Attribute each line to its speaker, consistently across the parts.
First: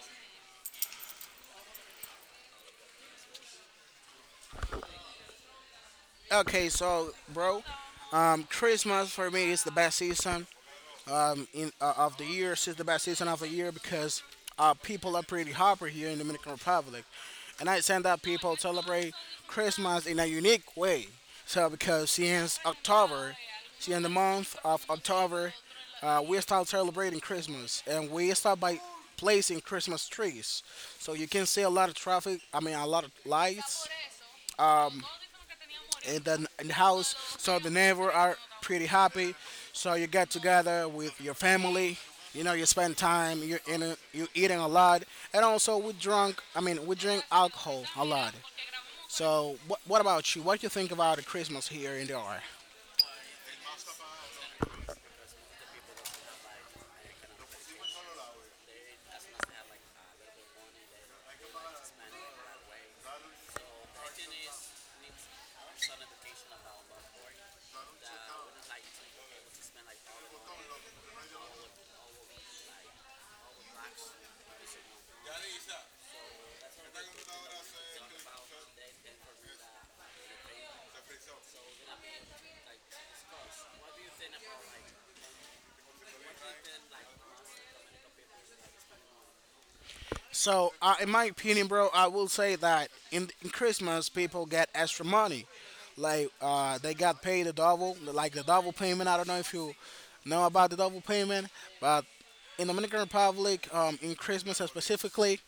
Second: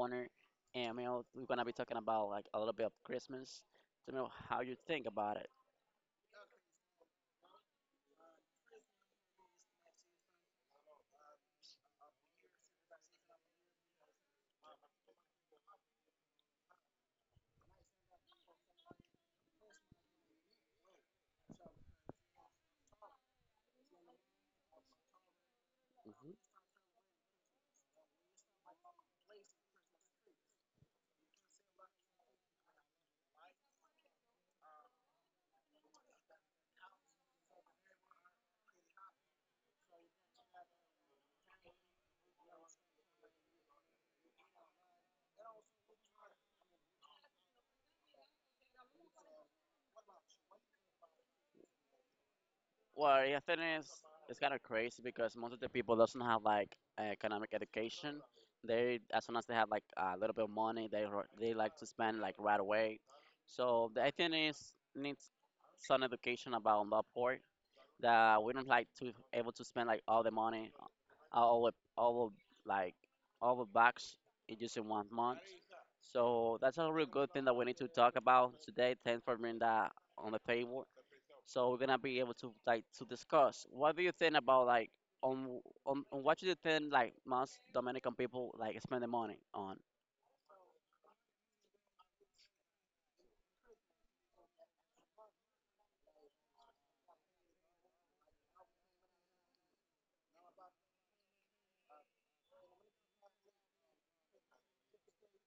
Speaker 1: partner, Emil, we're gonna be talking about like a little bit of Christmas, to know how you think about it.
Speaker 2: Okay, so bro, Christmas for me is the best season in of the year. It's the best season of the year because people are pretty hyper here in Dominican Republic, and I send that people celebrate Christmas in a unique way. So because since October, since the month of October,
Speaker 1: hmm
Speaker 2: we start celebrating Christmas, and we start by placing Christmas trees. So you can see a lot of traffic. I mean, a lot of lights in the house. So the neighbor are pretty happy. So you get together with your family. You know, you spend time. You're eating a lot, and also we drunk. I mean, we drink alcohol a lot. So what about you? What do you think about the Christmas here in the R?
Speaker 1: Well, yeah, thing is, it's kind of crazy because most of the people doesn't have like economic education. They, as soon as they have like a little bit of money, they ro- they like to spend like right away. So the thing is, needs some education about on that part, that we don't like to able to spend like all the money, all of like all the bucks in just in one month. So that's a real good thing that we need to talk about today. Thanks for bringing that on the table. So we're gonna be able to like to discuss. What do you think about, like, on what do you think like most Dominican people like spend the money on?
Speaker 2: So in my opinion, bro, I will say that in Christmas people get extra money. Like they got paid a double, like the double payment. I don't know if you know about the double payment, but in Dominican Republic, in Christmas specifically,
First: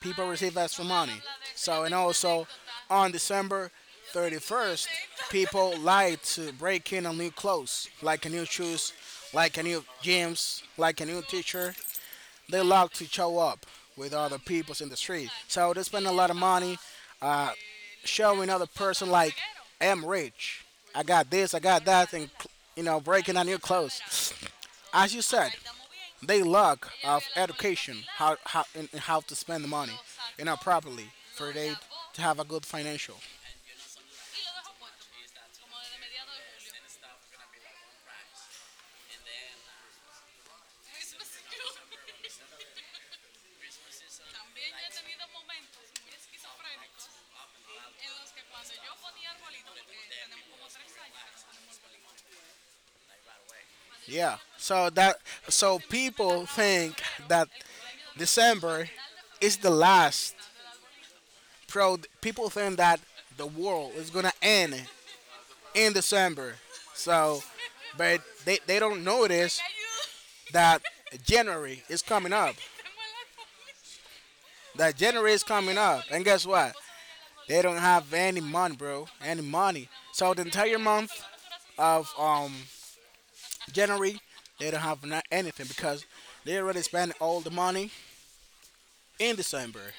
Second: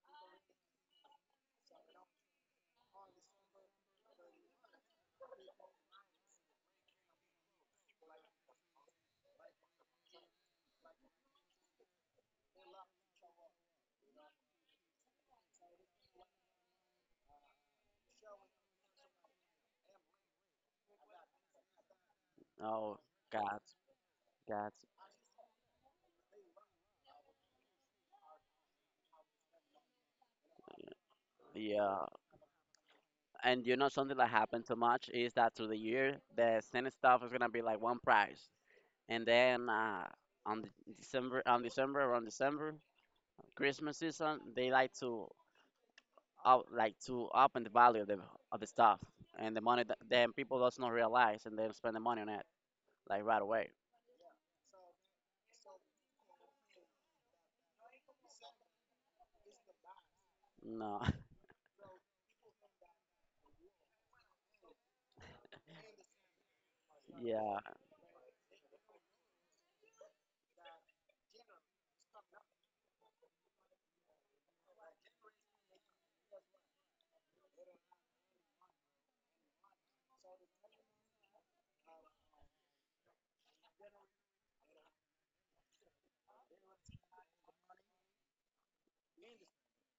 Speaker 2: people receive Astromoney. So, and also on December 31st, people like to break in on new clothes, like a new shoes, like a new jeans, like a new T-shirt. They love to show up with other peoples in the street. So they spend a lot of money showing other person like, I'm rich. I got this, I got that, and you
Speaker 1: Oh
Speaker 2: know, breaking on new
Speaker 1: God,
Speaker 2: clothes.
Speaker 1: God,
Speaker 2: As you said, they lack of education how in how to spend the money, you know, properly for they
Speaker 1: yeah.
Speaker 2: to have a good financial.
Speaker 1: And you know something that happened too much is that through the year the same stuff is gonna be like one price, and then on the December on December around December Christmas season they like to up in the value of the stuff, and the money that then people does not realize, and they spend the money on it like right away.
Speaker 2: Yeah. So that so people think that December is the last
Speaker 1: No.
Speaker 2: pro. People think that the world is gonna end in December. So,
Speaker 1: Yeah,
Speaker 2: but they don't notice that January is coming up. That January is coming up, and guess what? They don't have any money, bro. Any money. So the entire month of January, they don't have not anything because they already spent all the money in December.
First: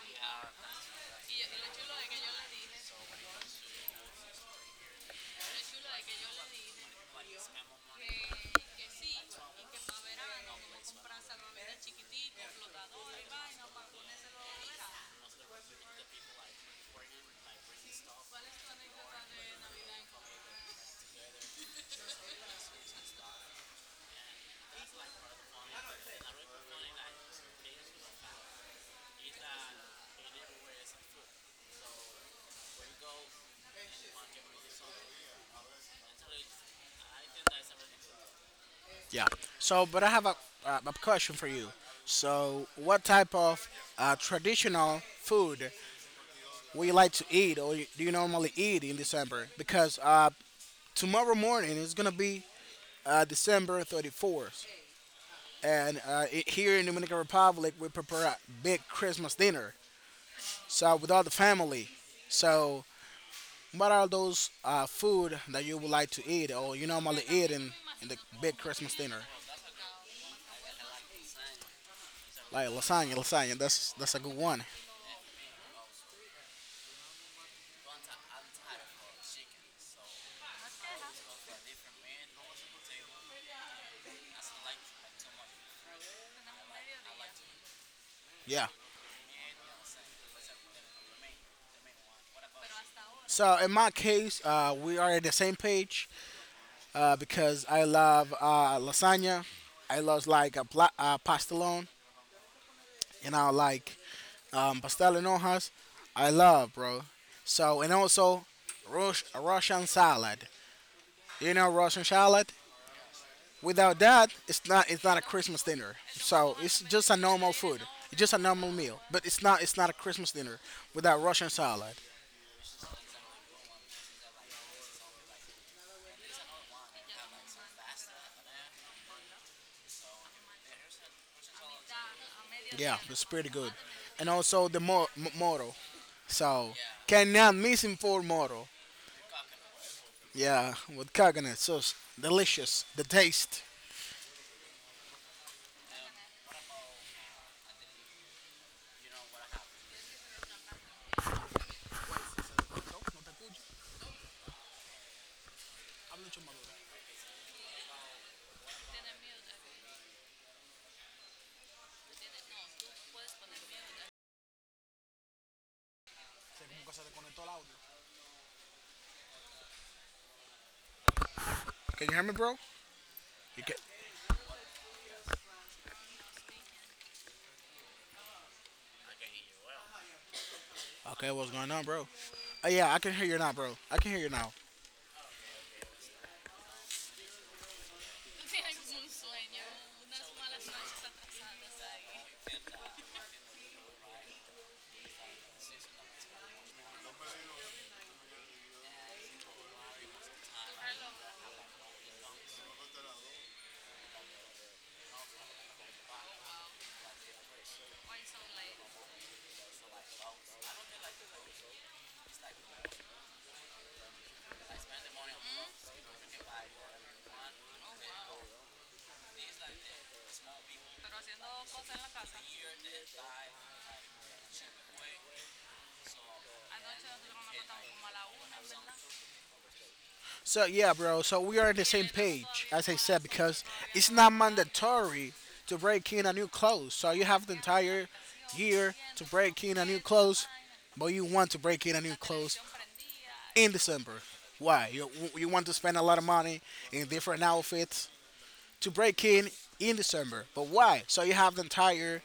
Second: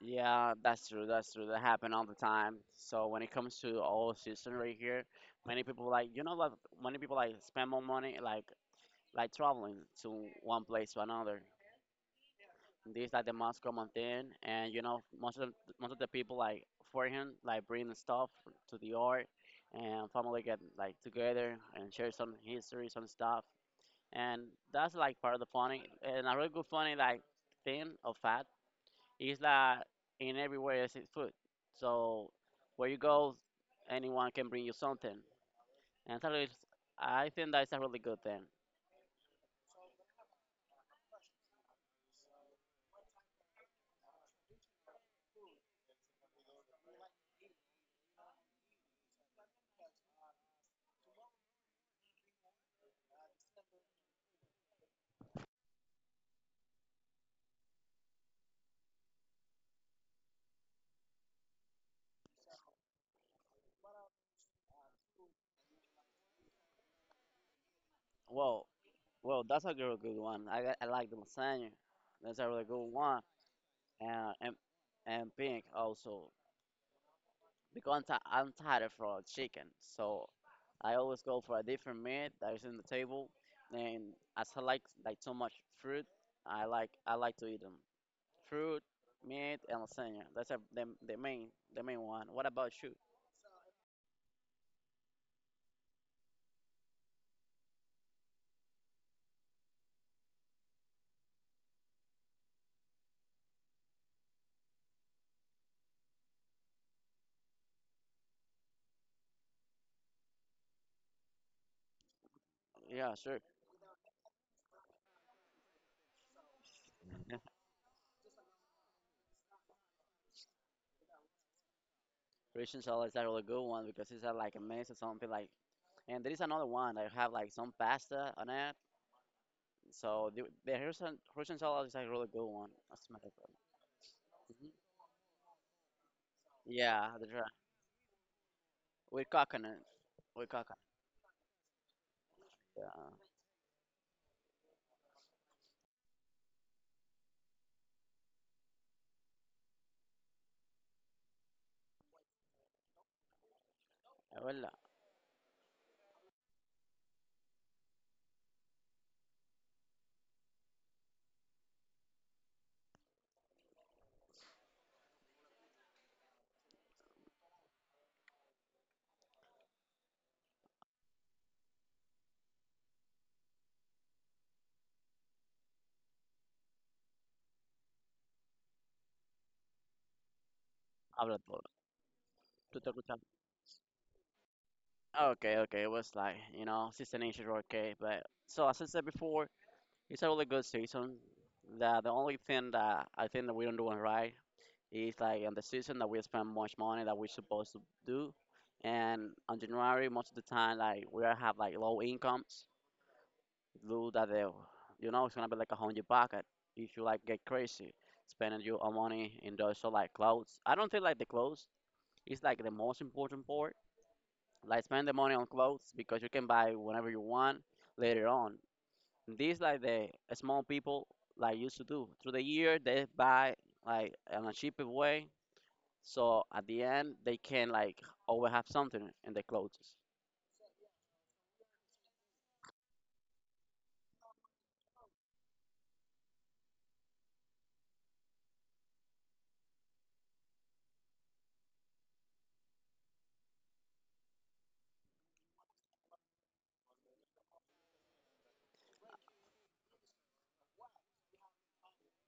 Speaker 1: yeah, that's true. That's true. That happen all the time. So when it comes to all season right here, many people like, you know, like many people like spend more money like traveling to one place to another. This like the most common thing, and you know most of the people like for him like bring stuff to the art, and family get like together and share some history, some stuff, and that's like part of the funny. And a really good funny like thing of fat is that in everywhere is it's food. So where you go, anyone can bring you something, and that is, I think, that's a really good thing.
Speaker 2: Yeah. So, but I have a question for you. So, what type of traditional food would you like to eat, or do you normally eat in December? Because tomorrow morning is gonna be December 34th, and I here in Dominican Republic we prepare a big Christmas dinner. So with all the family. So what are those food that you would like to eat or you normally eat in the big
Speaker 1: Well,
Speaker 2: Christmas dinner?
Speaker 1: well, that's a real good one. I like the lasagna. That's a really
Speaker 2: Like
Speaker 1: good one.
Speaker 2: lasagna. That's a
Speaker 1: and
Speaker 2: good
Speaker 1: and,
Speaker 2: one.
Speaker 1: and pink also because I'm tired from chicken, so I always go for a different meat that is in the table. And as I like so much fruit, I like to eat them.
Speaker 2: Yeah.
Speaker 1: Fruit, meat, and lasagna. That's a, the main the main one. What about you?
Speaker 2: So in my case, we are in the same page because I love lasagna. I love like a pastelone. You know, like pastel en hojas. I love, bro. So and also Russian salad. You know Russian salad?
Speaker 1: Yeah, sure.
Speaker 2: Without that, it's not a Christmas dinner. So it's just a
Speaker 1: Yeah.
Speaker 2: normal food. It's just a normal meal, but it's not a Christmas dinner without Russian salad.
Speaker 1: Russian salad is a really good one because it's like a mess or something like. And there is another one that have like some pasta on it. So the, the Russian salad is a really good one,
Speaker 2: Yeah,
Speaker 1: as a matter
Speaker 2: it's
Speaker 1: of fact.
Speaker 2: pretty good. And also the moro. So
Speaker 1: Yeah, that's right.
Speaker 2: cannot miss him for moro.
Speaker 1: With coconut. With
Speaker 2: Yeah,
Speaker 1: coconut.
Speaker 2: with coconut sauce, delicious. The
Speaker 1: Yeah.
Speaker 2: taste.
Speaker 1: Eh, well,
Speaker 2: Can you hear me, bro? You can- okay,
Speaker 1: habla
Speaker 2: what's
Speaker 1: todo.
Speaker 2: going on, bro? Uh,
Speaker 1: Tú te
Speaker 2: yeah, I can
Speaker 1: escuchas.
Speaker 2: hear you now, bro. I can hear you now.
Speaker 1: Okay, okay. It was like, you know, season issues were okay. But so as I said before, it's a really good season. The only thing that I think that we don't do it right is like on the season that we spend much money that we're supposed to do. And on January, most of the time, like we are have like low incomes, do that deal. You know, it's gonna be like a hundred pocket if you like get crazy spending your own money in those so like clothes. I don't feel like the clothes is like the most important part. Like spend the money on clothes because you can buy whenever you want later on. This like the small people like used to do through the year they buy like in a cheaper way. So at the end they can like always have something in their clothes.
Speaker 2: So yeah, bro. So we are on the same page, as I said, because it's not mandatory to break in a new clothes. So you have the entire year to break in a new clothes, but you want to break in a new clothes in December. Why? You want to spend a lot of money in different outfits to break in December, but why? So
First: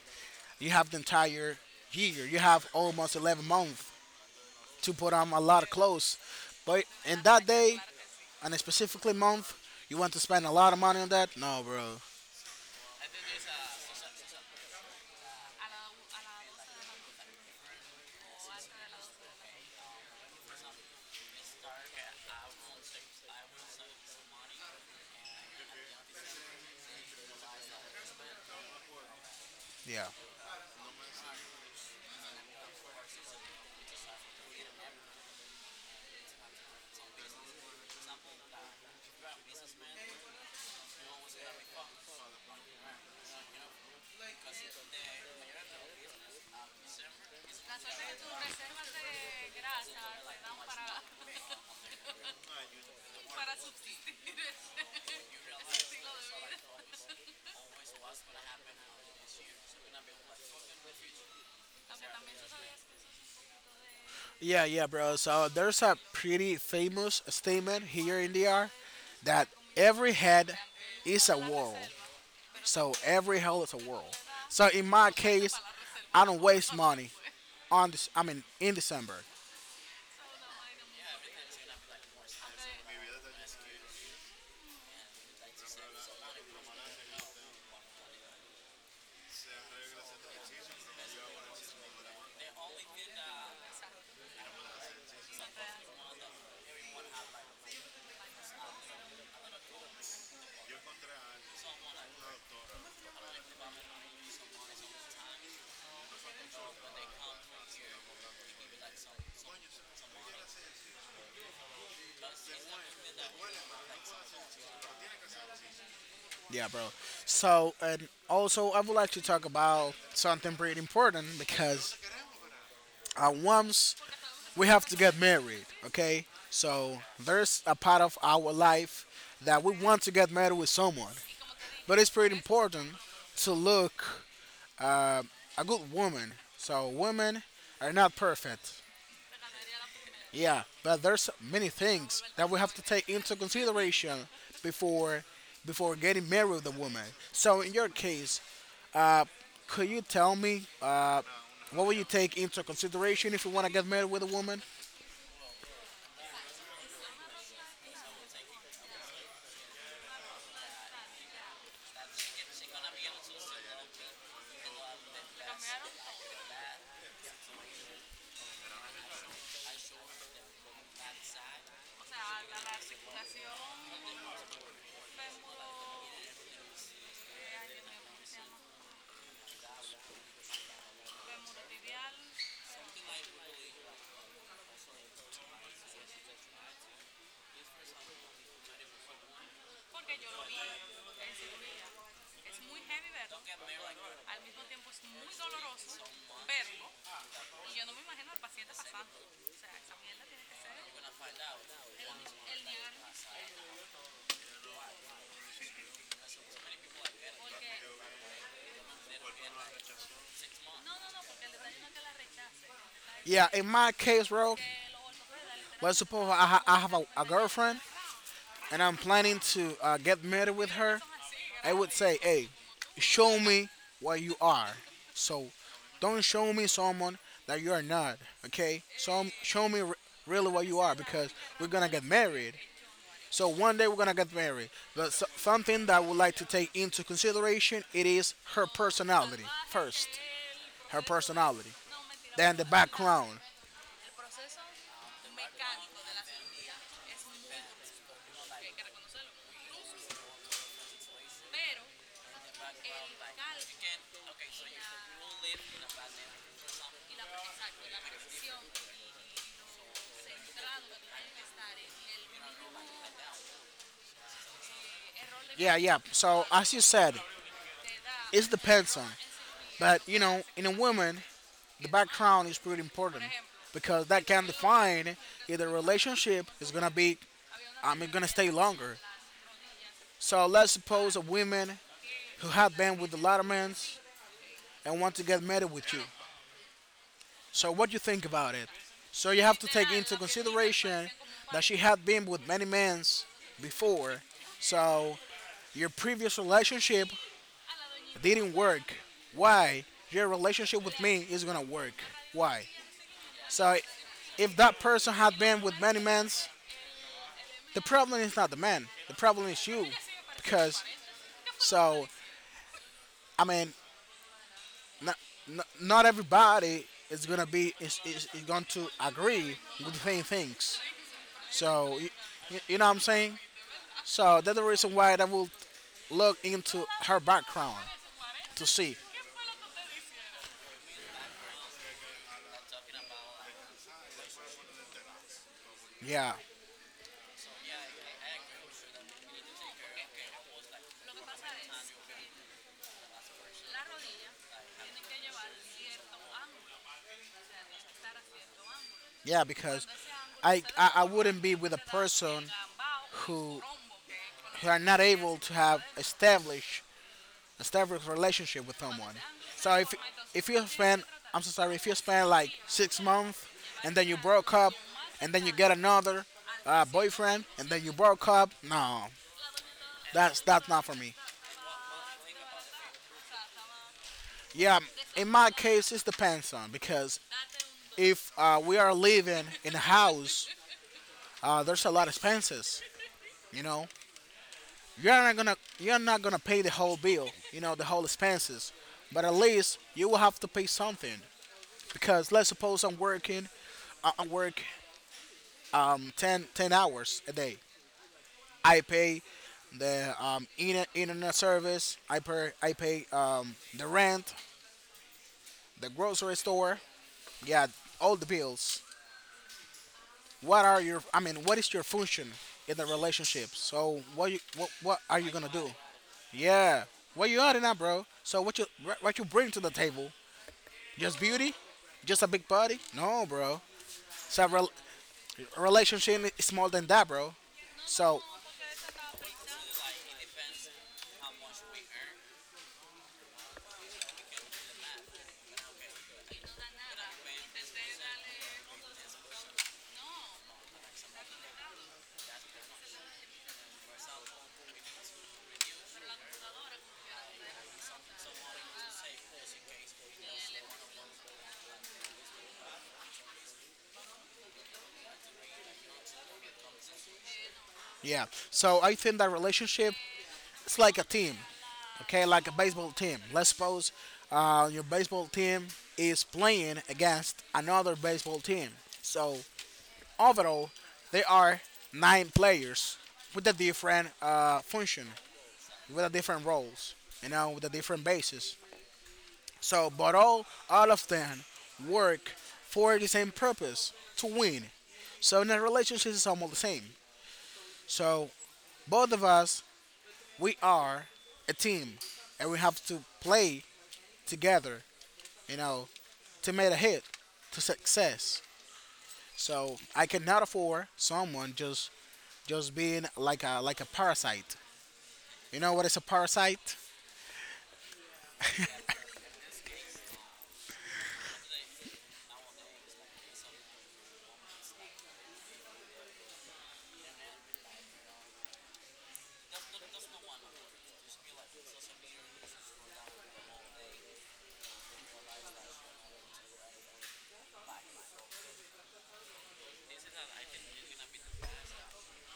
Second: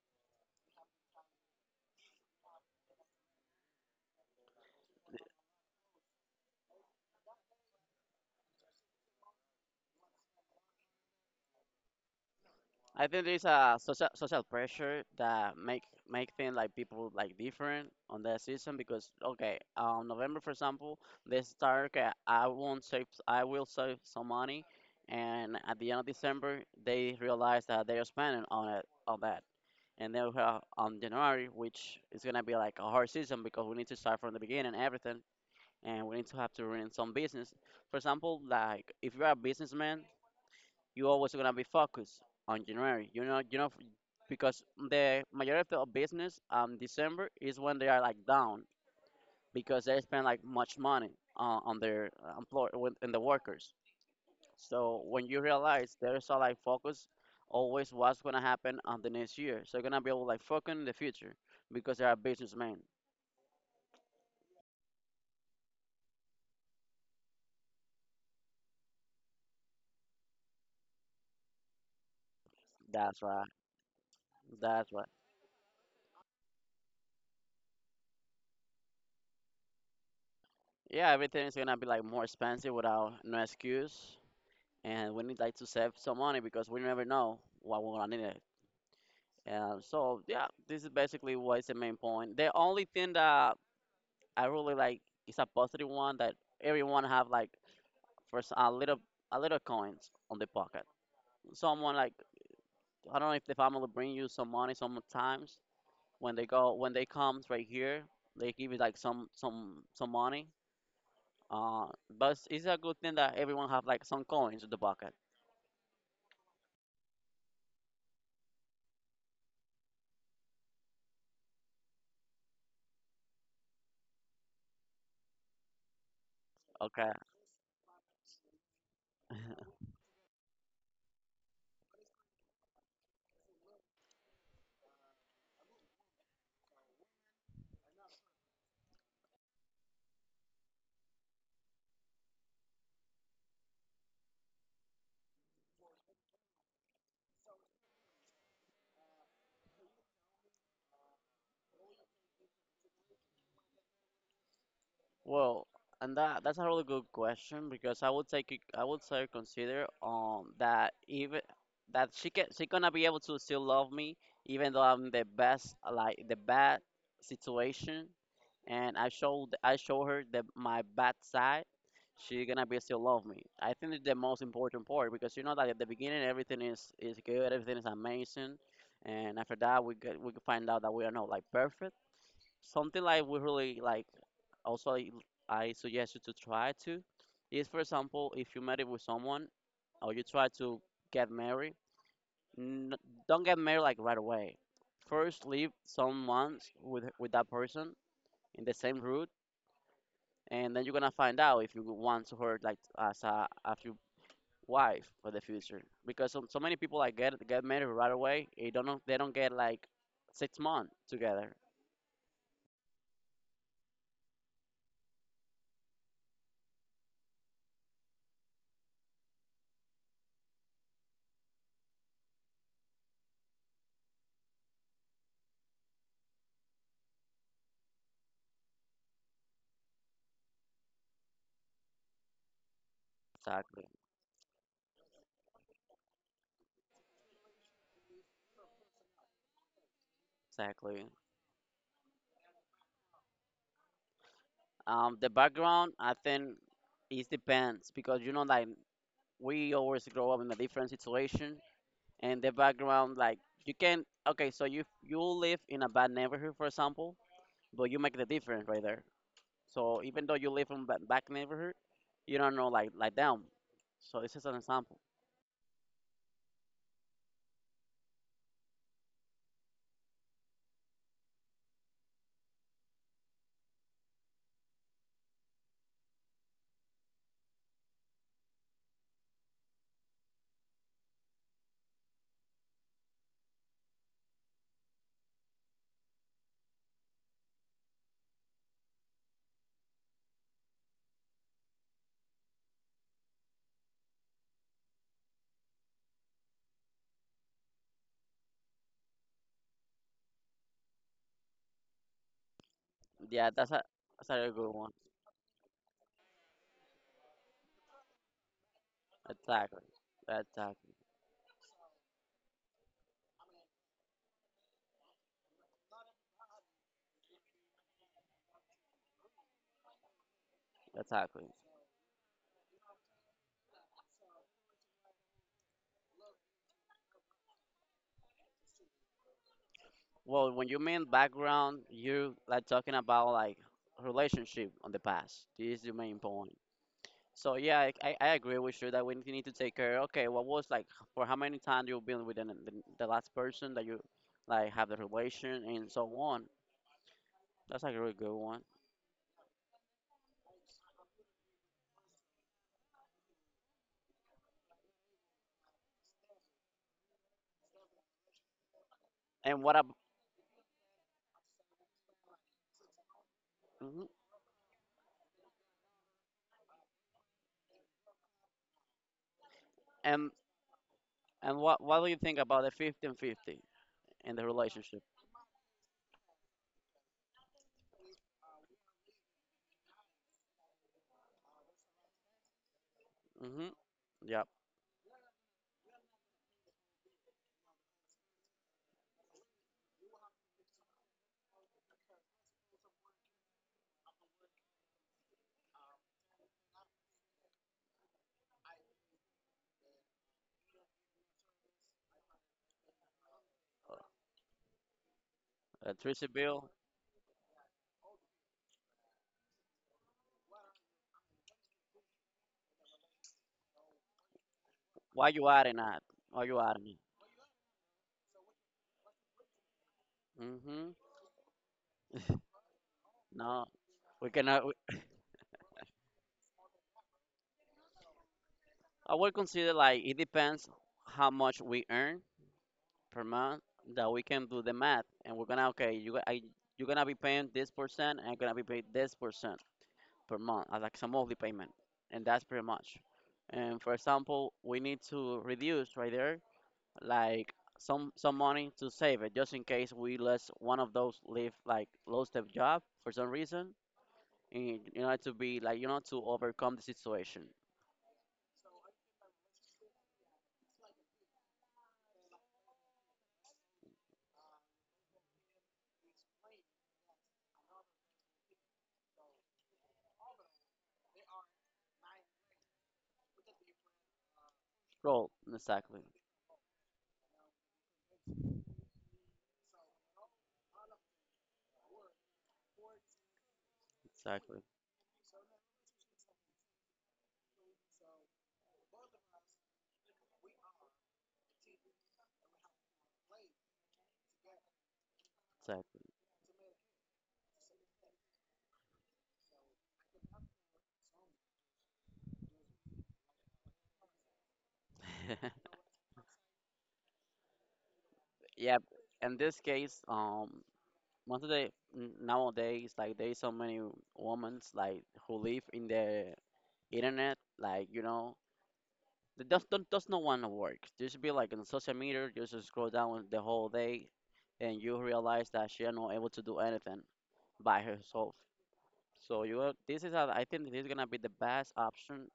Speaker 2: you have the entire year. You have almost 11 months to put on a lot of clothes, but in that day on a specifically month, you want to spend a lot of money on that? No, bro.
Speaker 1: I think there's a social pressure that make things like people like different on that season because, okay, November for example, they start, okay, I won't save, I will save some money, and at the end of December they realize that they are spending on it on that,
Speaker 2: Yeah.
Speaker 1: and then we have on January which is gonna be like a hard season because we need to start from the beginning and everything, and we need to have to run some business. For example, like if you are a businessman, you always gonna be focused on January. You know, f- because the majority of business December is when they are like down because they spend like much money on their employer and the workers. So when you realize there's a like focus always what's gonna happen on the next year, so you're gonna be able to like focus in the future because they are businessmen.
Speaker 2: Yeah, yeah, bro. So there's a pretty famous statement here in DR that every head is a world. So
Speaker 1: That's
Speaker 2: every
Speaker 1: right.
Speaker 2: hell is a world. So in
Speaker 1: That's right.
Speaker 2: my case, I don't waste money on this. I mean, in December.
Speaker 1: Yeah, everything is gonna be like more expensive without no excuse, and we need like to save some money because we never know what we're gonna need. Yeah, so yeah, this is basically what's the main point. The only thing that I really like is a positive one, that everyone have like first a little coins on the pocket. Someone like, I don't know if the family bring you some money sometimes when they go when they comes right here they give you like some some money. Uh, but it's a good thing that everyone have like some coins in the pocket.
Speaker 2: Yeah, bro. So and also, I would like to talk about something pretty important because I once we have to get married, okay? So
Speaker 1: Okay.
Speaker 2: there's a part of our life that we want to get married with someone. But it's pretty important to look a good woman. So women are not perfect. Yeah, but there's many things that we have to take into consideration before before getting married with a woman. So in your case, could you tell me what will you take into consideration if you want to get married with a woman?
Speaker 1: Well, and that's a really good question because I would say consider that even that she gonna be able to still love me even though I'm the best like the bad situation and I show her the my bad side, she gonna be still love me. I think it's the most important part because you know that at the beginning everything is good, everything is amazing, and after that we find out that we are not like perfect something like we really like. Also I suggest you to try to, is for example if you met it with someone or you try to get married, n- don't get married like right away. First live some months with that person in the same route, and then you're gonna find out if you want to her like as a as your wife for the future, because so many people like get married right away. They don't get like 6 months together.
Speaker 2: Yeah, in my case, bro, let's suppose I have a girlfriend and I'm planning to get married with her. I would say, hey, show me what you are. So don't show me someone that you are not, okay? So really what you are because we're gonna get married. So one day
Speaker 1: Exactly,
Speaker 2: we're gonna get married. Something that I would like to take into consideration it is her personality first, her
Speaker 1: exactly.
Speaker 2: personality, then the background.
Speaker 1: The background, I think, it depends because you know, like, we always grow up in a different situation, and the background, like you can. Okay, so you live in a bad neighborhood, for example, but you make the difference right there. So even though you live in bad neighborhood, you don't know like them. So this is an example.
Speaker 2: Yeah, yeah. So as you said, it depends on. But you know, in a woman, the background is pretty important because that can define if the relationship is gonna be, I mean, gonna stay longer. So let's suppose a woman who have been with a lot of men and want to get married with you. So what do you think about it? So you have to take into consideration that she had been with many men before. So your previous relationship didn't work. Why? Your relationship with me is gonna work. Why?
Speaker 1: Yeah,
Speaker 2: So
Speaker 1: that's a
Speaker 2: if
Speaker 1: good
Speaker 2: that
Speaker 1: one.
Speaker 2: person had been with many men, the problem is not the man. The problem is
Speaker 1: Exactly,
Speaker 2: you, because
Speaker 1: exactly,
Speaker 2: so I mean, not not everybody is gonna is going to agree with the same things.
Speaker 1: exactly.
Speaker 2: So you know what I'm saying. So that's the reason why I will look into her background to see.
Speaker 1: Well, when you mean background, you like talking about like relationship on the past. This is the main
Speaker 2: Yeah,
Speaker 1: point. So yeah, I agree with you that we need to take care. Okay, what was like for how many times you've been with the last person that you like have the relation and so on. That's like a really good one.
Speaker 2: yeah, because I wouldn't be with a person who who are not able to have establish a relationship with someone.
Speaker 1: And
Speaker 2: So
Speaker 1: what ab-
Speaker 2: if you spend, I'm so sorry, if you spend like 6 months and then
Speaker 1: mhm.
Speaker 2: you broke up, and then you get another boyfriend, and then you broke up, no,
Speaker 1: and
Speaker 2: that's not for me.
Speaker 1: and what do you think about the 50-50 in the
Speaker 2: Yeah,
Speaker 1: relationship?
Speaker 2: in my case, it depends on because if we are living in a house, there's a lot of expenses. You
Speaker 1: Mm-hmm.
Speaker 2: know,
Speaker 1: Yep.
Speaker 2: you're not gonna pay the whole bill. You know, the whole expenses, but at least you will have to pay something because let's suppose I work 10 ten hours a day. I pay the internet service. I pay the rent, the
Speaker 1: Electricity
Speaker 2: grocery
Speaker 1: bill.
Speaker 2: store. Yeah, all the bills. What are your? I mean, what is your function in the relationship? So what are you
Speaker 1: Why you
Speaker 2: gonna do?
Speaker 1: adding that? Why you
Speaker 2: Yeah,
Speaker 1: adding it?
Speaker 2: what you earning now, bro? So what you bring to the table?
Speaker 1: Mm-hmm.
Speaker 2: Just beauty? Just a big body? No, bro.
Speaker 1: No, we
Speaker 2: So
Speaker 1: cannot.
Speaker 2: relationship is more than that, bro. So
Speaker 1: I would consider like it depends how much we earn per month, that we can do the math, and we're gonna, okay, you're gonna be paying this percent, and I'm gonna be paid this percent per month, as like some monthly payment, and that's pretty much. And for example, we need to reduce right there, like some money to save it, just in case we lose one of those leave like low step job for some reason, and you know to be like, you know, to overcome the situation.
Speaker 2: yeah. So I think that relationship it's like a team, okay? Like a baseball team. Let's suppose your baseball team is playing against another baseball team. So overall, there are nine players with a different function,
Speaker 1: Roll exactly,
Speaker 2: with a different roles, you know, with a different basis. So, but all of them work for the same purpose to
Speaker 1: exactly,
Speaker 2: win. So in a relationship, it's almost the same. So both of us, we are a team, and we have to play together, you know,
Speaker 1: exactly.
Speaker 2: to make a hit to success. So I cannot afford someone just being like a parasite. You know what is a parasite?
Speaker 1: Yeah, in this case, most of the nowadays, like there's so many women like who live in the internet, like you know, they just don't does not want to work. Just be like in social media, just to scroll down the whole day, and you realize that she are not able to do anything by herself. So you, this is, I think, this is gonna be the best option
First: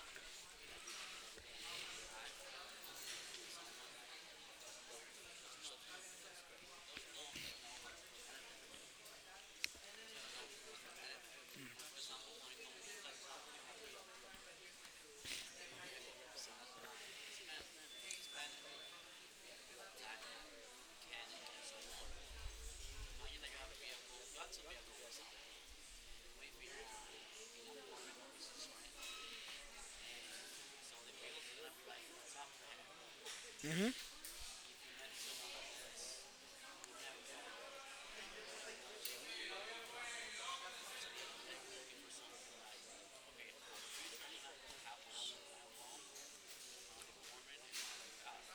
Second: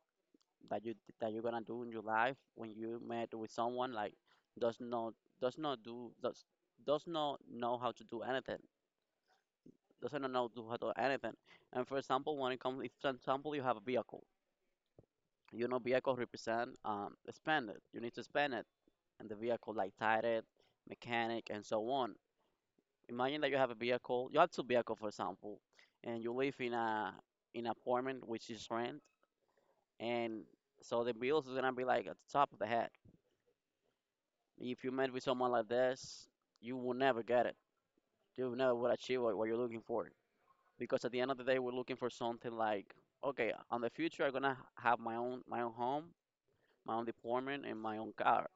Speaker 1: that you that you're gonna do in your life when you met with someone like does not does not do does does not know how to do anything, doesn't know to how to do anything. And for example, when it comes, if for example you have a vehicle, you know, vehicle represent spend it, you need to spend it, and the vehicle like tire it, mechanic and so on. Imagine that you have a vehicle, you have two vehicle for example, and you live in a in an apartment which is rent, and so the bills is gonna be like at the top of the head. If you met with someone like this, you will never get it. You never will achieve what you're looking for. Because at the end of the day, we're looking for something like, okay, on the future, I'm gonna have my own home, my own deployment, and my own car.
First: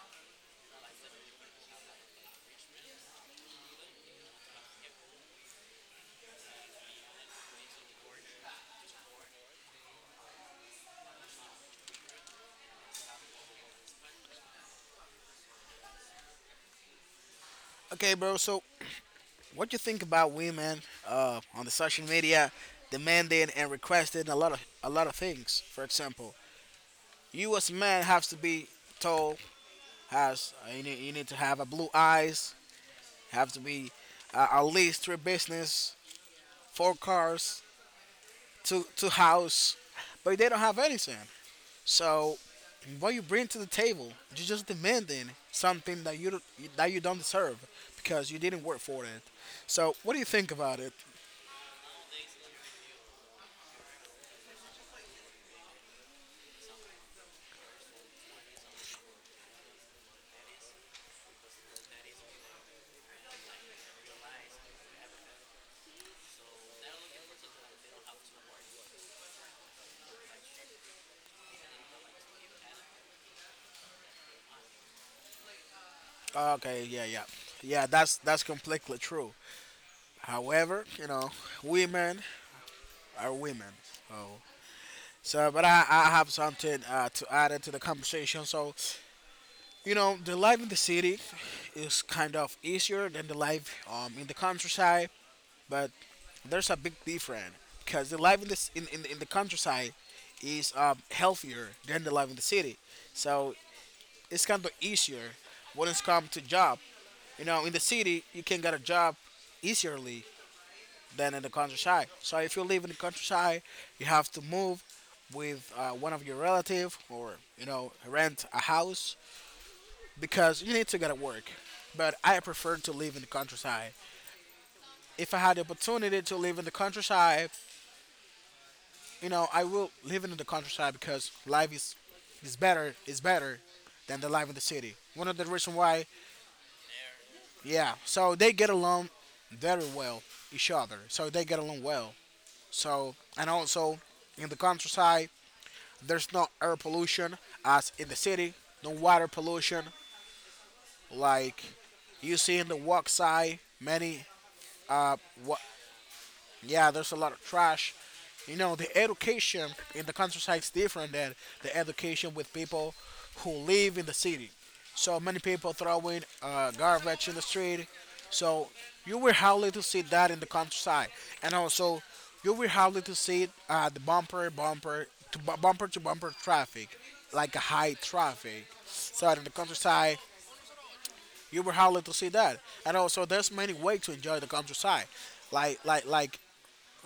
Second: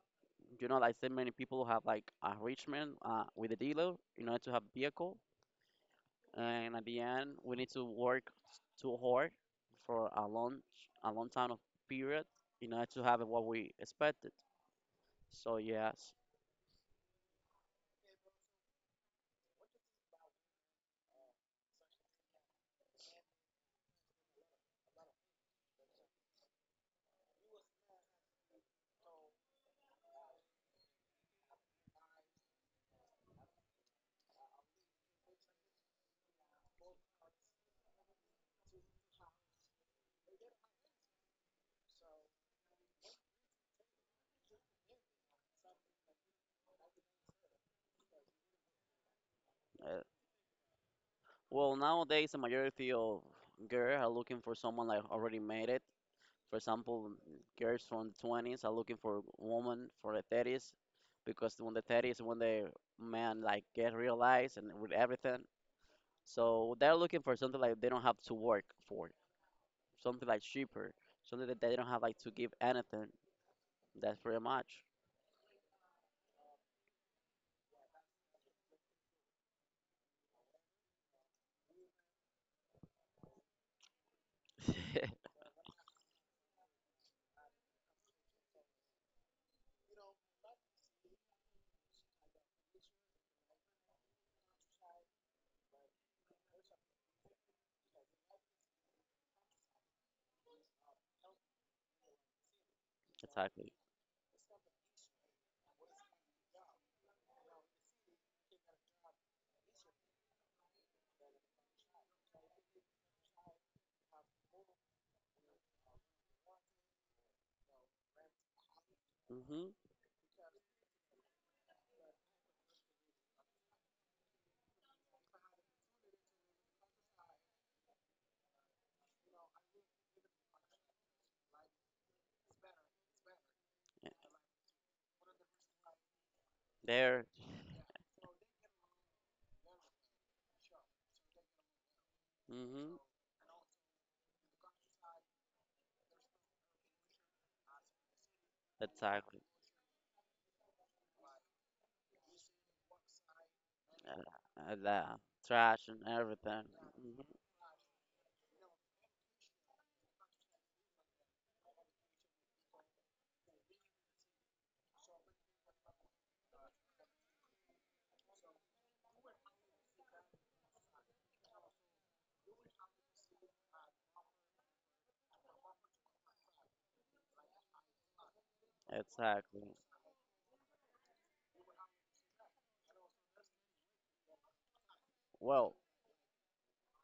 Speaker 1: You know, I so many people who have like a enrichment with a dealer in order to have vehicle. And at the end, we need to work too hard for a long time of period in order to have what we expected. So yes.
Speaker 2: Okay, bro. So what you think about women on the social media demanding and requesting a lot of things? For example, you as a man have to be tall, has you need to have a blue eyes, have to be at least three business, four cars, to house, but they don't have anything. So what you bring to the table, you're just demanding something that you don't deserve because you didn't work for it. So what do you think about it?
Speaker 1: Well, nowadays the majority of girls are looking for someone like already made it. For example, girls from the 20s are looking for women for the 30s because when the 30s when the man like get realized and with everything, so they're looking for something like they don't have to work for, something like cheaper, something that they don't have like to give anything. That's pretty much.
Speaker 2: Okay, yeah. That's completely true. However, you know, women are women. Oh, so but I have something to add into the conversation. So, you know, the life in the city is kind of easier than the life in the countryside. But there's a big difference because the life in the, in the countryside is healthier than the life in the city. So
Speaker 1: Exactly.
Speaker 2: it's kind of easier when it's come to job. You know, in the city, you can get a job easierly than in the countryside. So if you live in the countryside, you have to move with one of your relative or you know rent a house
Speaker 1: Mhm.
Speaker 2: because you need to get to work. But I prefer to live in the countryside. If I had the opportunity to live in the countryside, you know, I will live in the countryside because life is is better
Speaker 1: Yeah.
Speaker 2: than the life in the city. One of the reason why,
Speaker 1: There.
Speaker 2: yeah. So they get along very well each other. So they get along well.
Speaker 1: Mhm.
Speaker 2: So and also in the countryside, there's no air pollution as in the city. No water
Speaker 1: Exactly.
Speaker 2: pollution like you see in the walk side.
Speaker 1: The
Speaker 2: Wa-
Speaker 1: trash and everything.
Speaker 2: yeah, there's a
Speaker 1: Hmm.
Speaker 2: lot of trash. You know, the education in the countryside is different than the education with people who live in the city. So many people throwing garbage in the street. So you will hardly to see that in the countryside, and also you will hardly to see the bumper to bumper traffic, like a high traffic. So in the
Speaker 1: Exactly.
Speaker 2: countryside, you will hardly to see that, and also there's many ways to enjoy the countryside,
Speaker 1: Well,
Speaker 2: like like like.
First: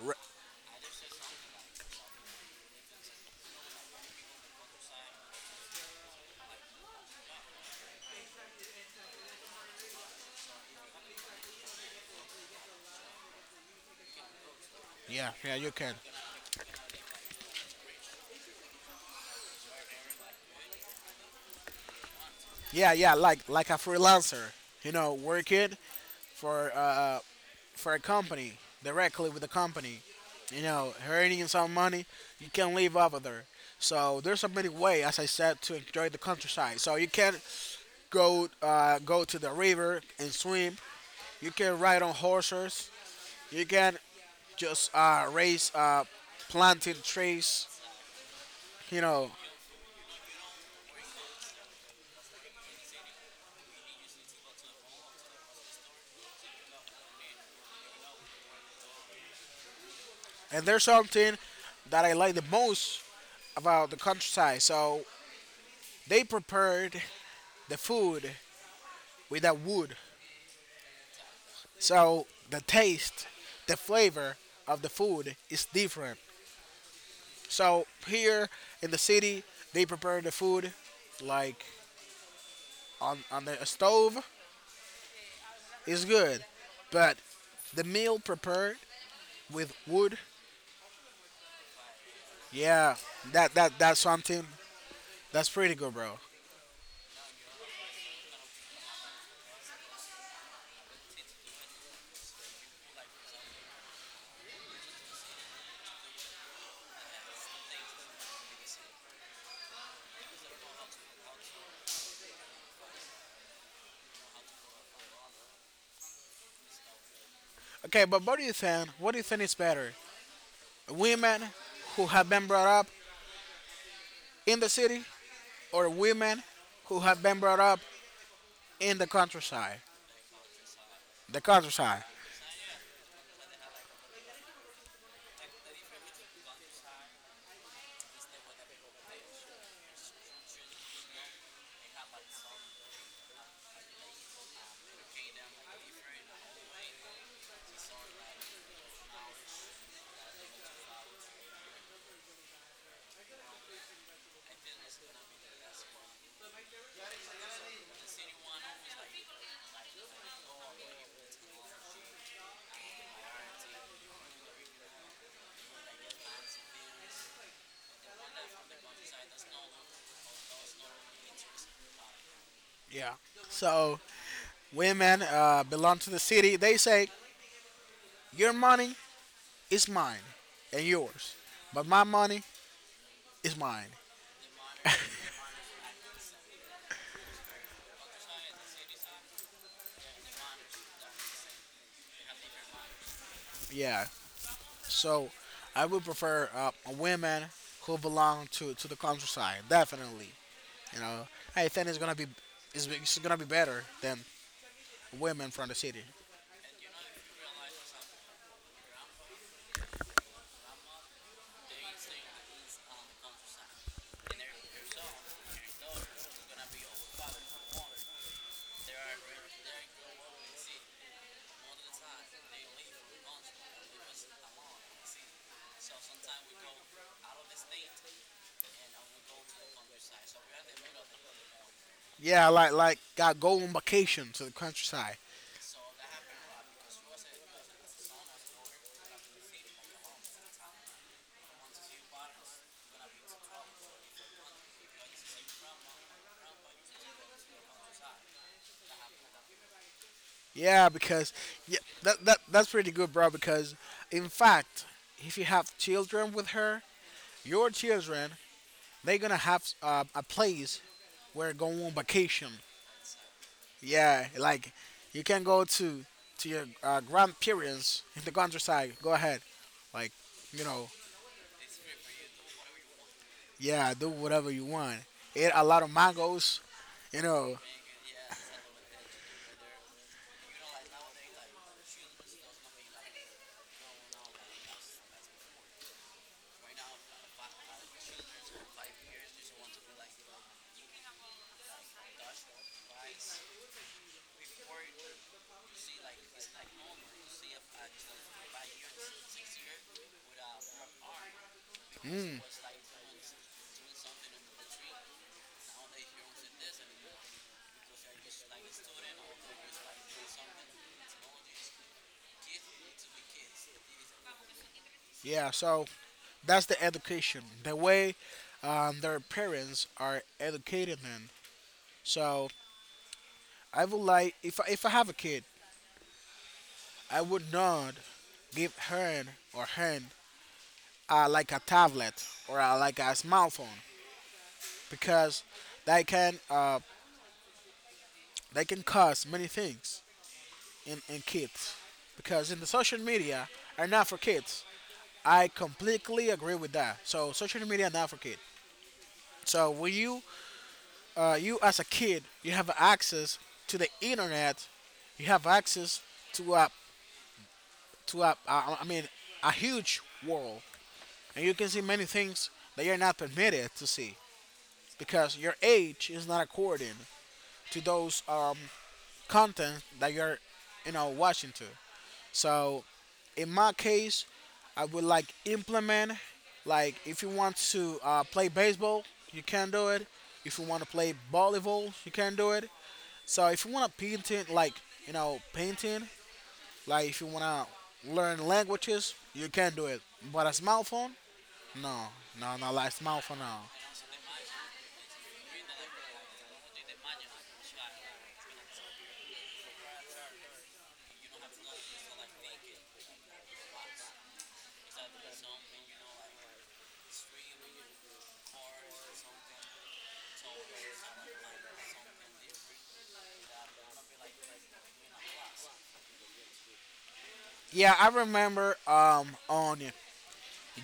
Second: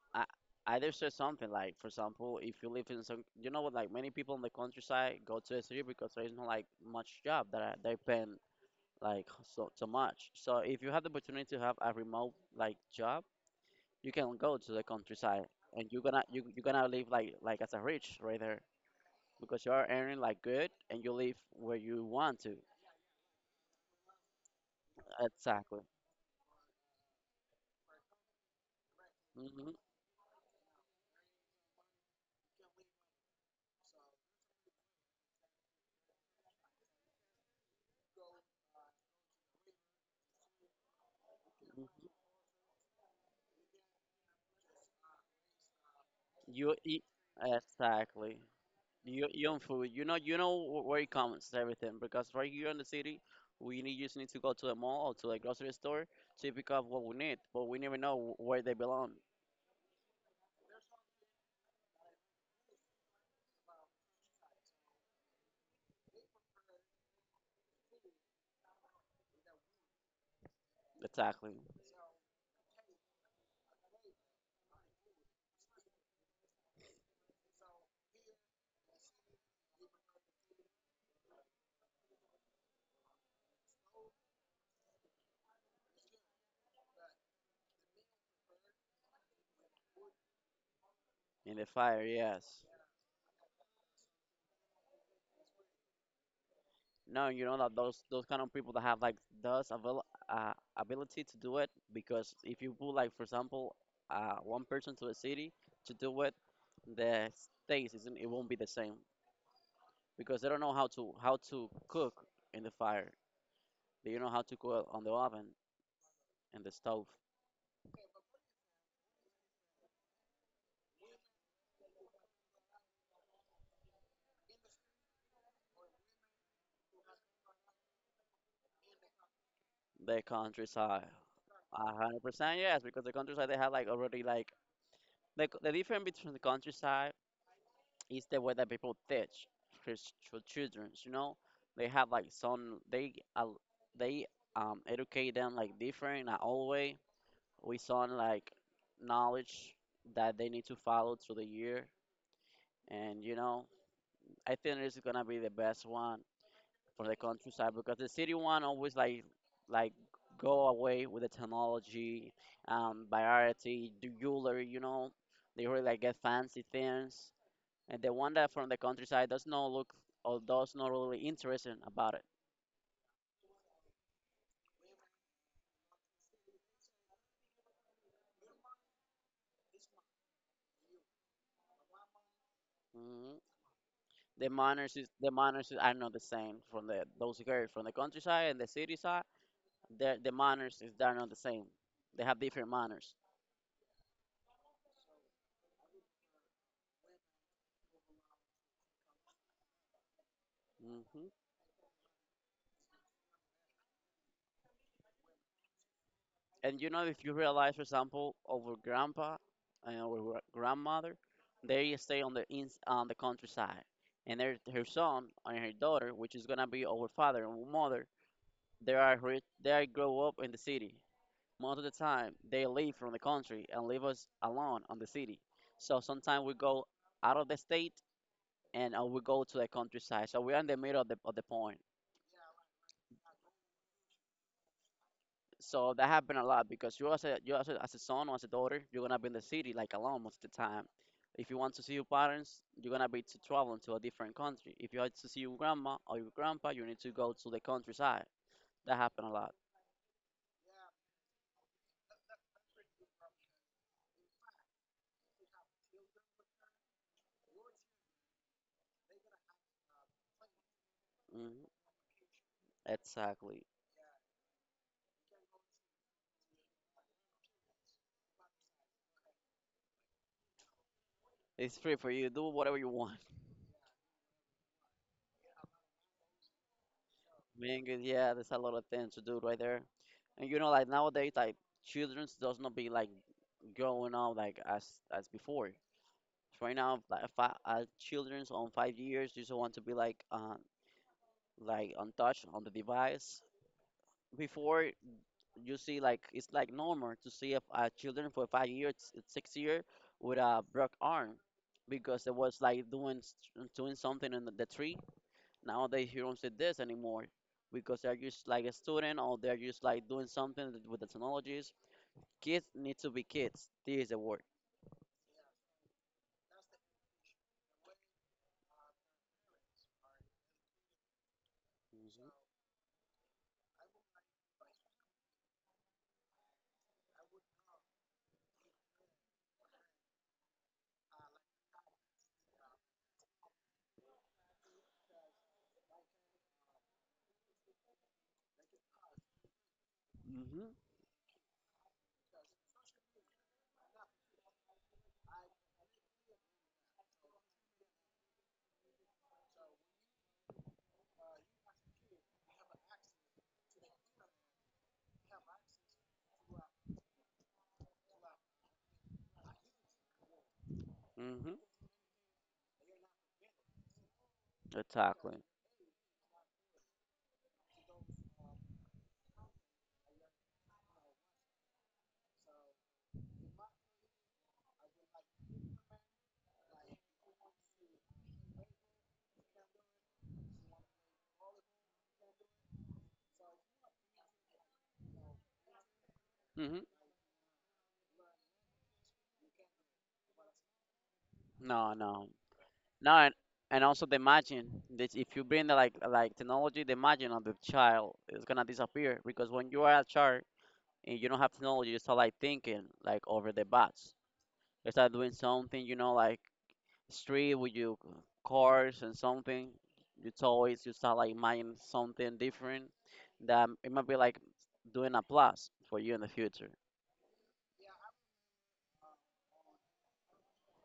Speaker 2: re-
Speaker 1: I I did say something like, for example, if you live in some, you know what, like many people in the countryside go to the city because there is not like much job that are, they pay like so much. So if you have the opportunity to have a remote like job, you can go to the
Speaker 2: Yeah,
Speaker 1: countryside,
Speaker 2: yeah, you can.
Speaker 1: and you're gonna you're gonna live like as a rich right there, because you are earning like good and you live where you want to.
Speaker 2: Yeah, yeah, like a freelancer, you know, working
Speaker 1: Exactly.
Speaker 2: for uh, for a company directly with the
Speaker 1: Mm-hmm.
Speaker 2: company, you know, earning some money. You can live off of there. So there's so many way, as I said, to enjoy the countryside. So you can go to the river and swim. You can ride
Speaker 1: Mhm.
Speaker 2: on horses. You can just raise
Speaker 1: You
Speaker 2: planting
Speaker 1: eat
Speaker 2: trees,
Speaker 1: exactly.
Speaker 2: you know.
Speaker 1: You own food. You know wh- where it comes everything, because right here in the city, we need, just need to go to the mall or to the grocery store to pick up what we need, but we never know wh- where they belong.
Speaker 2: And there's something that I like the most about the countryside. So they prepared the food with that wood.
Speaker 1: Exactly.
Speaker 2: So the taste, the flavor of the food is different. So here in the city, they prepare the food like on the stove is good, but the meal prepared with wood,
Speaker 1: In the fire, yes.
Speaker 2: yeah, that that's something that's pretty good, bro.
Speaker 1: No, you know that those kind of people that have like those avail ability to do it, because if you put like for example one person to a city to do it, the states isn't it won't be the same, because they don't know how to cook in the fire. They don't know how to cook on the oven and the stove.
Speaker 2: Okay, but what do you think? What do you think is better, women who have been brought up in the city or women who have been brought up in the countryside?
Speaker 1: The countryside,
Speaker 2: The
Speaker 1: a
Speaker 2: countryside.
Speaker 1: hundred percent yes, because the countryside they have like already like the difference between the countryside is the way that people teach his for children. You know, they have like some they educate them like different. Not a old way with some like knowledge that they need to follow through the year. And you know, I think this is gonna be the best one for the countryside, because the city one always like go away with the technology, variety, jewelry, you know. They really like get fancy things, and the one that from the countryside does not look or does not really interesting about it.
Speaker 2: Yeah. So women belong to the city. They say your money is mine and yours, but my money
Speaker 1: Hmm.
Speaker 2: is mine.
Speaker 1: The manners is, are not the same from the those girls from the countryside and the city side. The manners is they're not the same. They have different manners.
Speaker 2: Yeah. So I would prefer women who belong to the countryside. Definitely. You know,
Speaker 1: Hmm.
Speaker 2: I think it's gonna be it's gonna be better than women from the city.
Speaker 1: And you know, if you realize, for example, our grandpa and our gra- grandmother, they stay on the ins- on the countryside, and their her son and her daughter, which is gonna be our father and mother, they are rich, they grow up in the city. Most of the time, they leave from the country and leave us alone on the city. So sometimes we go out of the state and we go to the countryside. So we are in the middle of the point.
Speaker 2: Yeah, like got go on vacation to the countryside.
Speaker 1: So that happened a lot because you as a as a son or as a daughter, you're gonna be in the city like alone most of the time. If you want to see your parents, you're gonna be to traveling to a different country. If you want to see your grandma or your grandpa, you need to go to the countryside. That happened a lot.
Speaker 2: Yeah, because yeah, that that's pretty good, bro. Because in fact, if you have children with her, your children they're gonna have a place where
Speaker 1: Hmm.
Speaker 2: go on vacation,
Speaker 1: Exactly.
Speaker 2: yeah, like you can go to your grandparents in the countryside go ahead like you know,
Speaker 1: It's free for you. Do whatever you want.
Speaker 2: yeah, do whatever you want, eat a lot of mangoes, you know.
Speaker 1: Man, yeah, there's a lot of things to do right there. And you know, like nowadays, like children does not be like growing up like as before. So right now, like children's on 5 years just want to be like untouched on the device. Before you see like it's like normal to see a children for 5 years, 6 years with a broke arm because it was like doing something in the tree. Nowadays you don't see this anymore because they're just like a student or they're just like doing something with the technologies. Kids need to be kids. This is the word.
Speaker 2: Yeah, so that's the education, the way their parents are educating them. So I would like if I have a kid I would not give her or him like a tablet or like a smartphone because they can uh, they can cause many things
Speaker 1: Mhm.
Speaker 2: in kids because in the social media are not for kids. I completely agree with that. So social media not for kids. So when you you as a kid you have access to the internet, you have access to a to a I mean a huge world and you
Speaker 1: Mhm.
Speaker 2: can see many things that you're not permitted to see because
Speaker 1: Exactly.
Speaker 2: your age is not according to those content that you're you know watching to. So in my case, I would like implement like if you want to play baseball, you can do it. If you want to play volleyball, you can do it. So if you want to painting like you know painting,
Speaker 1: Mhm.
Speaker 2: like if you want to learn languages, you can do it. But a smartphone,
Speaker 1: No,
Speaker 2: no,
Speaker 1: no.
Speaker 2: no, not like
Speaker 1: No,
Speaker 2: smartphone. No.
Speaker 1: and also the margin. This, if you bring the, like technology, the margin of the child is gonna disappear, because when you are a child and you don't have technology, you start like thinking like over the box. You start doing something, you know, like street with your cars and something. You start like imagining something different that it might be like doing a plus for you in the future.
Speaker 2: Yeah, I remember on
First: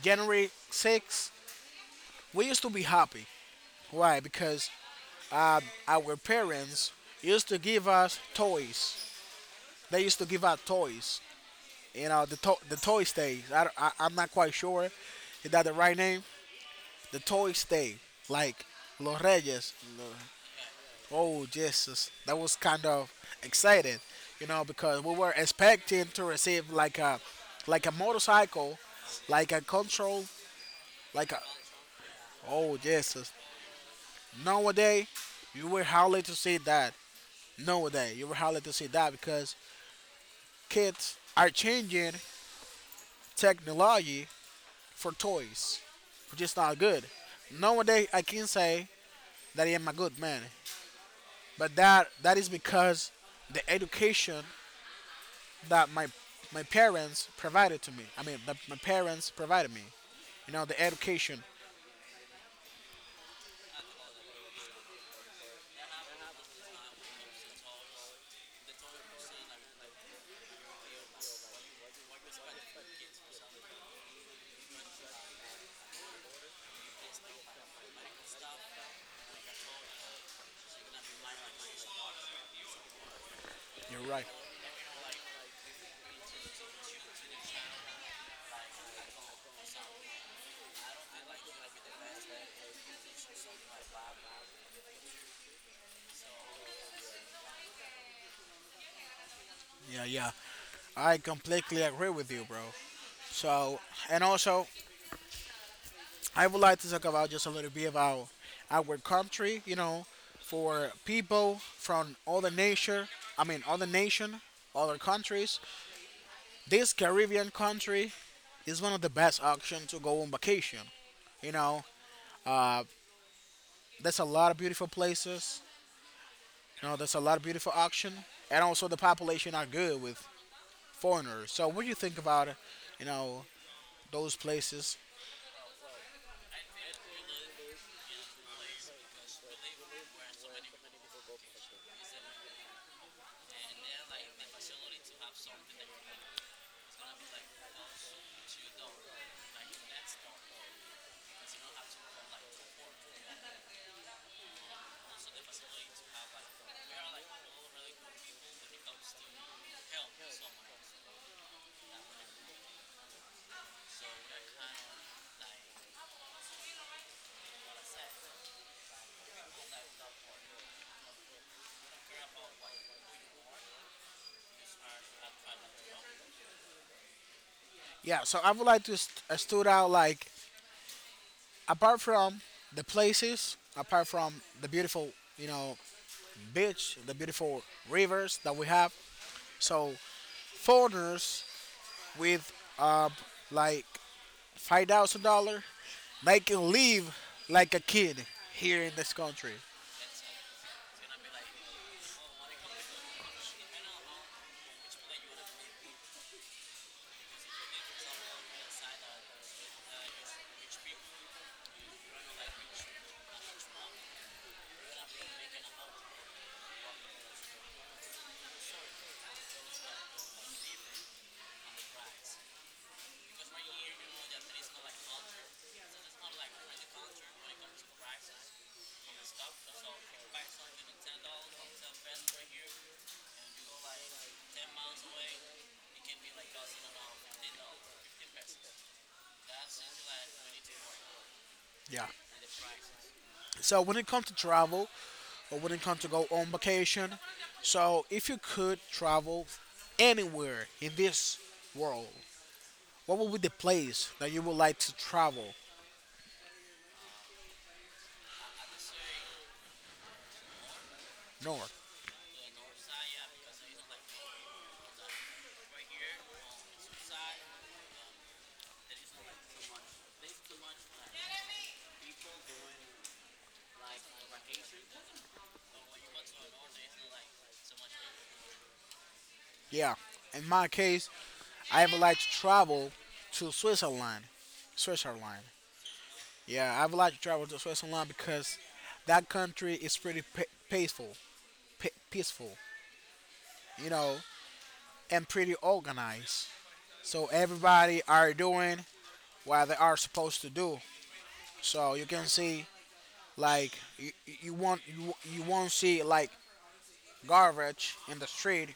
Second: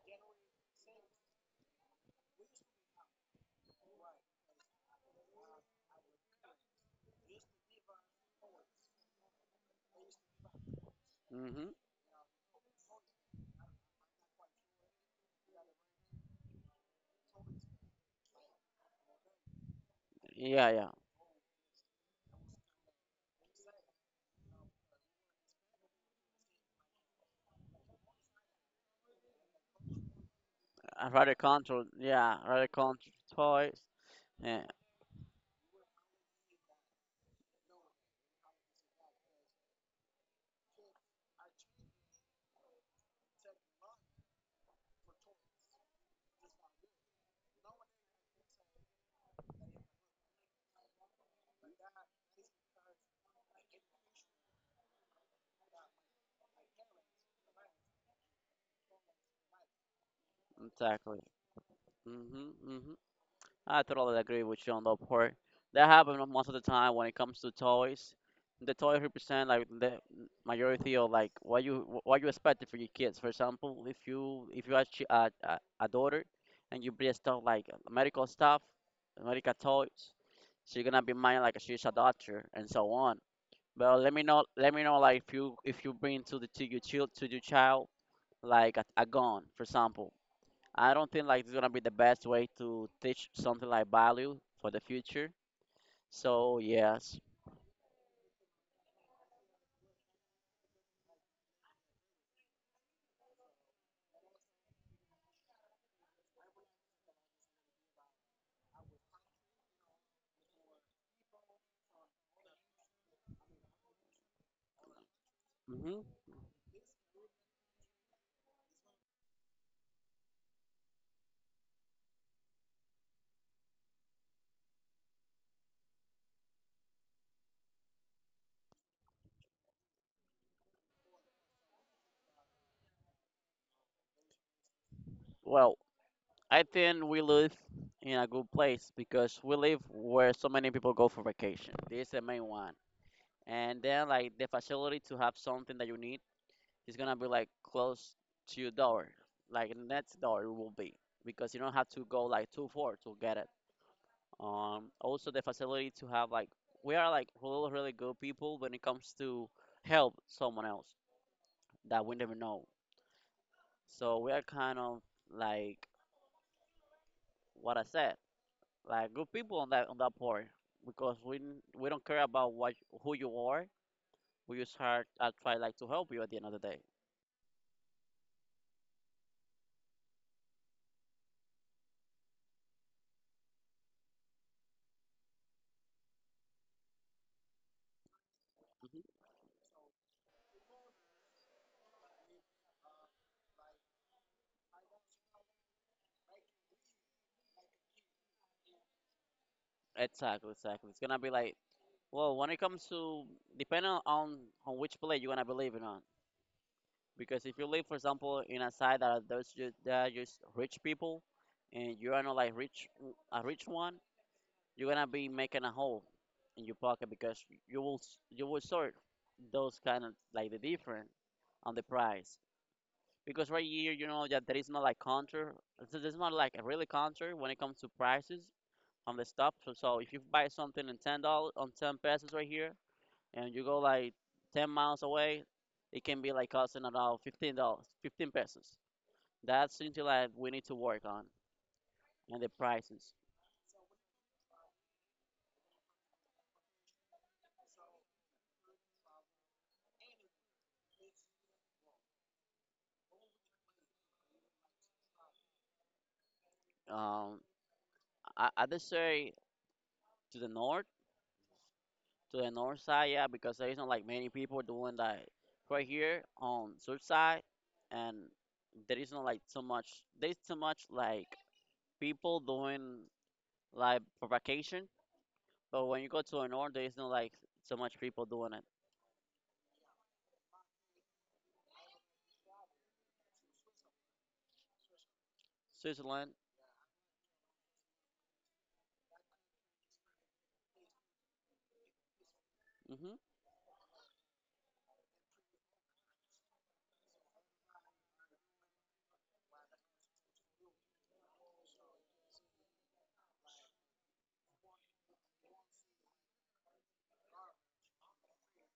Speaker 2: January 6th, we used to be happy. Why? Because our parents used to give us toys. They used to give us toys.
Speaker 1: Hmm.
Speaker 2: You know, the the toy stays. I am not quite sure. Is that the right name? The toy stay. Like Los Reyes.
Speaker 1: Yeah, yeah.
Speaker 2: Oh Jesus, that was kind of excited. You know, because we were expecting to receive like a motorcycle, like a control,
Speaker 1: I
Speaker 2: like
Speaker 1: rather
Speaker 2: a
Speaker 1: control. Yeah, I rather
Speaker 2: oh
Speaker 1: control
Speaker 2: Jesus.
Speaker 1: toys. Yeah,
Speaker 2: Nowadays, you were hardly to see that. Nowadays, you were hardly to see that because kids are changing technology for toys, which is not good. Nowadays, I can say that I am a good man, but that is because the education that my parents provided to me. I mean, that my parents provided me. You know, the
Speaker 1: exactly.
Speaker 2: education.
Speaker 1: Mhm, mhm. I totally agree with you on that part. That happens most of the time when it comes to toys. The toys represent like the majority of like what you expected for your kids. For example, if you have a daughter and you bring stuff like medical stuff, medical toys, she's gonna be mine like she's a doctor and so on. But
Speaker 2: You're right.
Speaker 1: let me know like if you bring to your child like a gun, for example. I don't think like it's gonna be the best way to teach something like value for the future. So yes.
Speaker 2: Yeah, yeah. I completely agree with you, bro. So, and also, I would like to talk about just a little bit about our country, you know, for people from other nature. I mean other nation, other countries.
Speaker 1: Hmm.
Speaker 2: This Caribbean country is one of the best options to go on vacation. You know, uh, there's a lot of beautiful places. You know, there's a lot of beautiful option, and also the population are good with foreigners. So, what do you think about, you know, those places?
Speaker 1: Well, I think we live in a good place because we live where so many people go for vacation. This is the main one, and then like the facility to have something that you need is gonna be like close to your door, like next door it will be, because you don't have to go like too far to get it. Also, the facility to have like we are like really really good people when it comes to help someone else that we never know. So we are kind of like what I said, like good people on that part, because we don't care about what who you are. We just are try like to help you at the end of the day.
Speaker 2: Yeah. So I would like to stood out like apart from the places, apart from the beautiful, you know, beach, the beautiful rivers that we have.
Speaker 1: Mhm.
Speaker 2: So foreigners with like 5,000 dollar, they can live like a kid here in this country.
Speaker 1: Exactly, exactly. It's gonna be like well, when it comes to depending on which play you're gonna believe in on. Because if you live, for example, in a side that are that are just rich people, and you are not like rich a rich one, you're gonna be making a hole in your pocket because you will sort those kind of like the difference on the price. Because right here, you know that there is not like counter. There's not like a really counter when it comes to prices on the stuff. So if you buy something in $10 on ten pesos right here, and you go like 10 miles away, it can be like costing about $15, 15 pesos. That's something that we need to work on,
Speaker 2: Yeah.
Speaker 1: and the prices.
Speaker 2: So when it comes to travel, or when it comes to go on vacation, so if you could travel anywhere in this world, what would be the place that you would like to travel?
Speaker 1: Um, I just say to the north,
Speaker 2: North?
Speaker 1: to the north side, yeah, because there isn't like many people doing that right here on south side, and there isn't like so much. There's so much like people doing like for vacation, but when you go to the north, there's not like so much people doing it.
Speaker 2: Yeah. In my case, I would like to travel to Switzerland. Switzerland.
Speaker 1: Switzerland.
Speaker 2: Yeah, I would like to travel to Switzerland because that country is pretty peaceful, peaceful,
Speaker 1: Hmm.
Speaker 2: you know, and pretty organized. So everybody are doing what they are supposed to do. So you can see like you, you won't you won't see like garbage in the street.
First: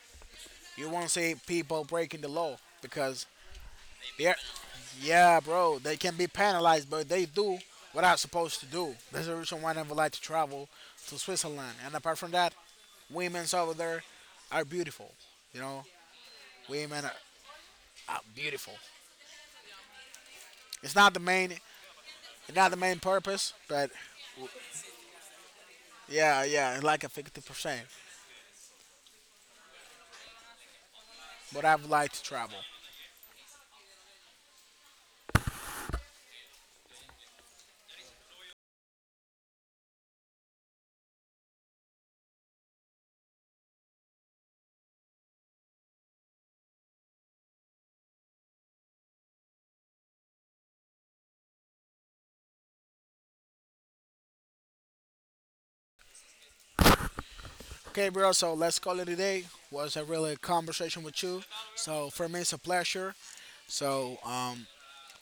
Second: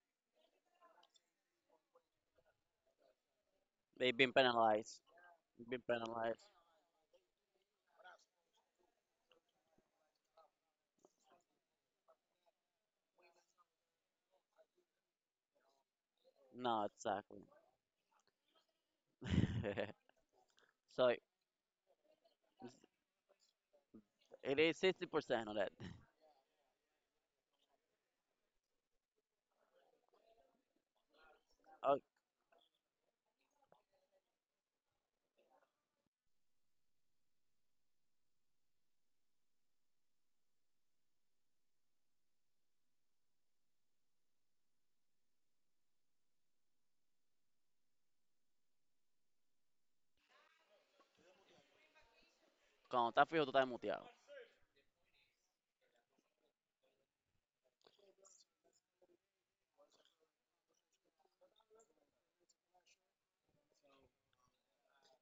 Speaker 2: You won't see people breaking the law because
Speaker 1: They've been
Speaker 2: they're.
Speaker 1: penalized.
Speaker 2: Yeah, bro,
Speaker 1: Been
Speaker 2: they can be
Speaker 1: penalized.
Speaker 2: penalized, but they do what I'm supposed to do. There's a reason why I never like to travel to Switzerland. And apart from that, women over there are beautiful. You know,
Speaker 1: No,
Speaker 2: women
Speaker 1: exactly.
Speaker 2: are beautiful. It's
Speaker 1: So
Speaker 2: not the main, it's not the main purpose, but
Speaker 1: it is 60% on that.
Speaker 2: yeah, yeah, it's like a 50%. But I would
Speaker 1: Oh,
Speaker 2: like to travel.
Speaker 1: cuando estás fijo, tú estás muteado.
Speaker 2: Okay, bro, so let's call it a day. Was a really conversation with you. So for me, it's a pleasure. So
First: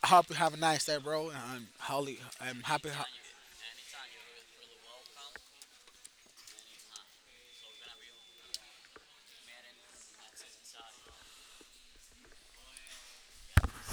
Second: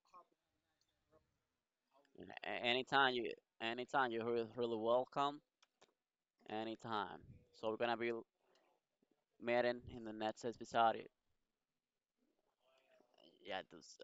Speaker 2: I hope you have a nice day, bro. And I'm, holly,
Speaker 1: A-
Speaker 2: I'm happy
Speaker 1: Anytime you, anytime you're really, really welcome. Anytime. So we're gonna be meeting in the next episode. Yeah, dudes.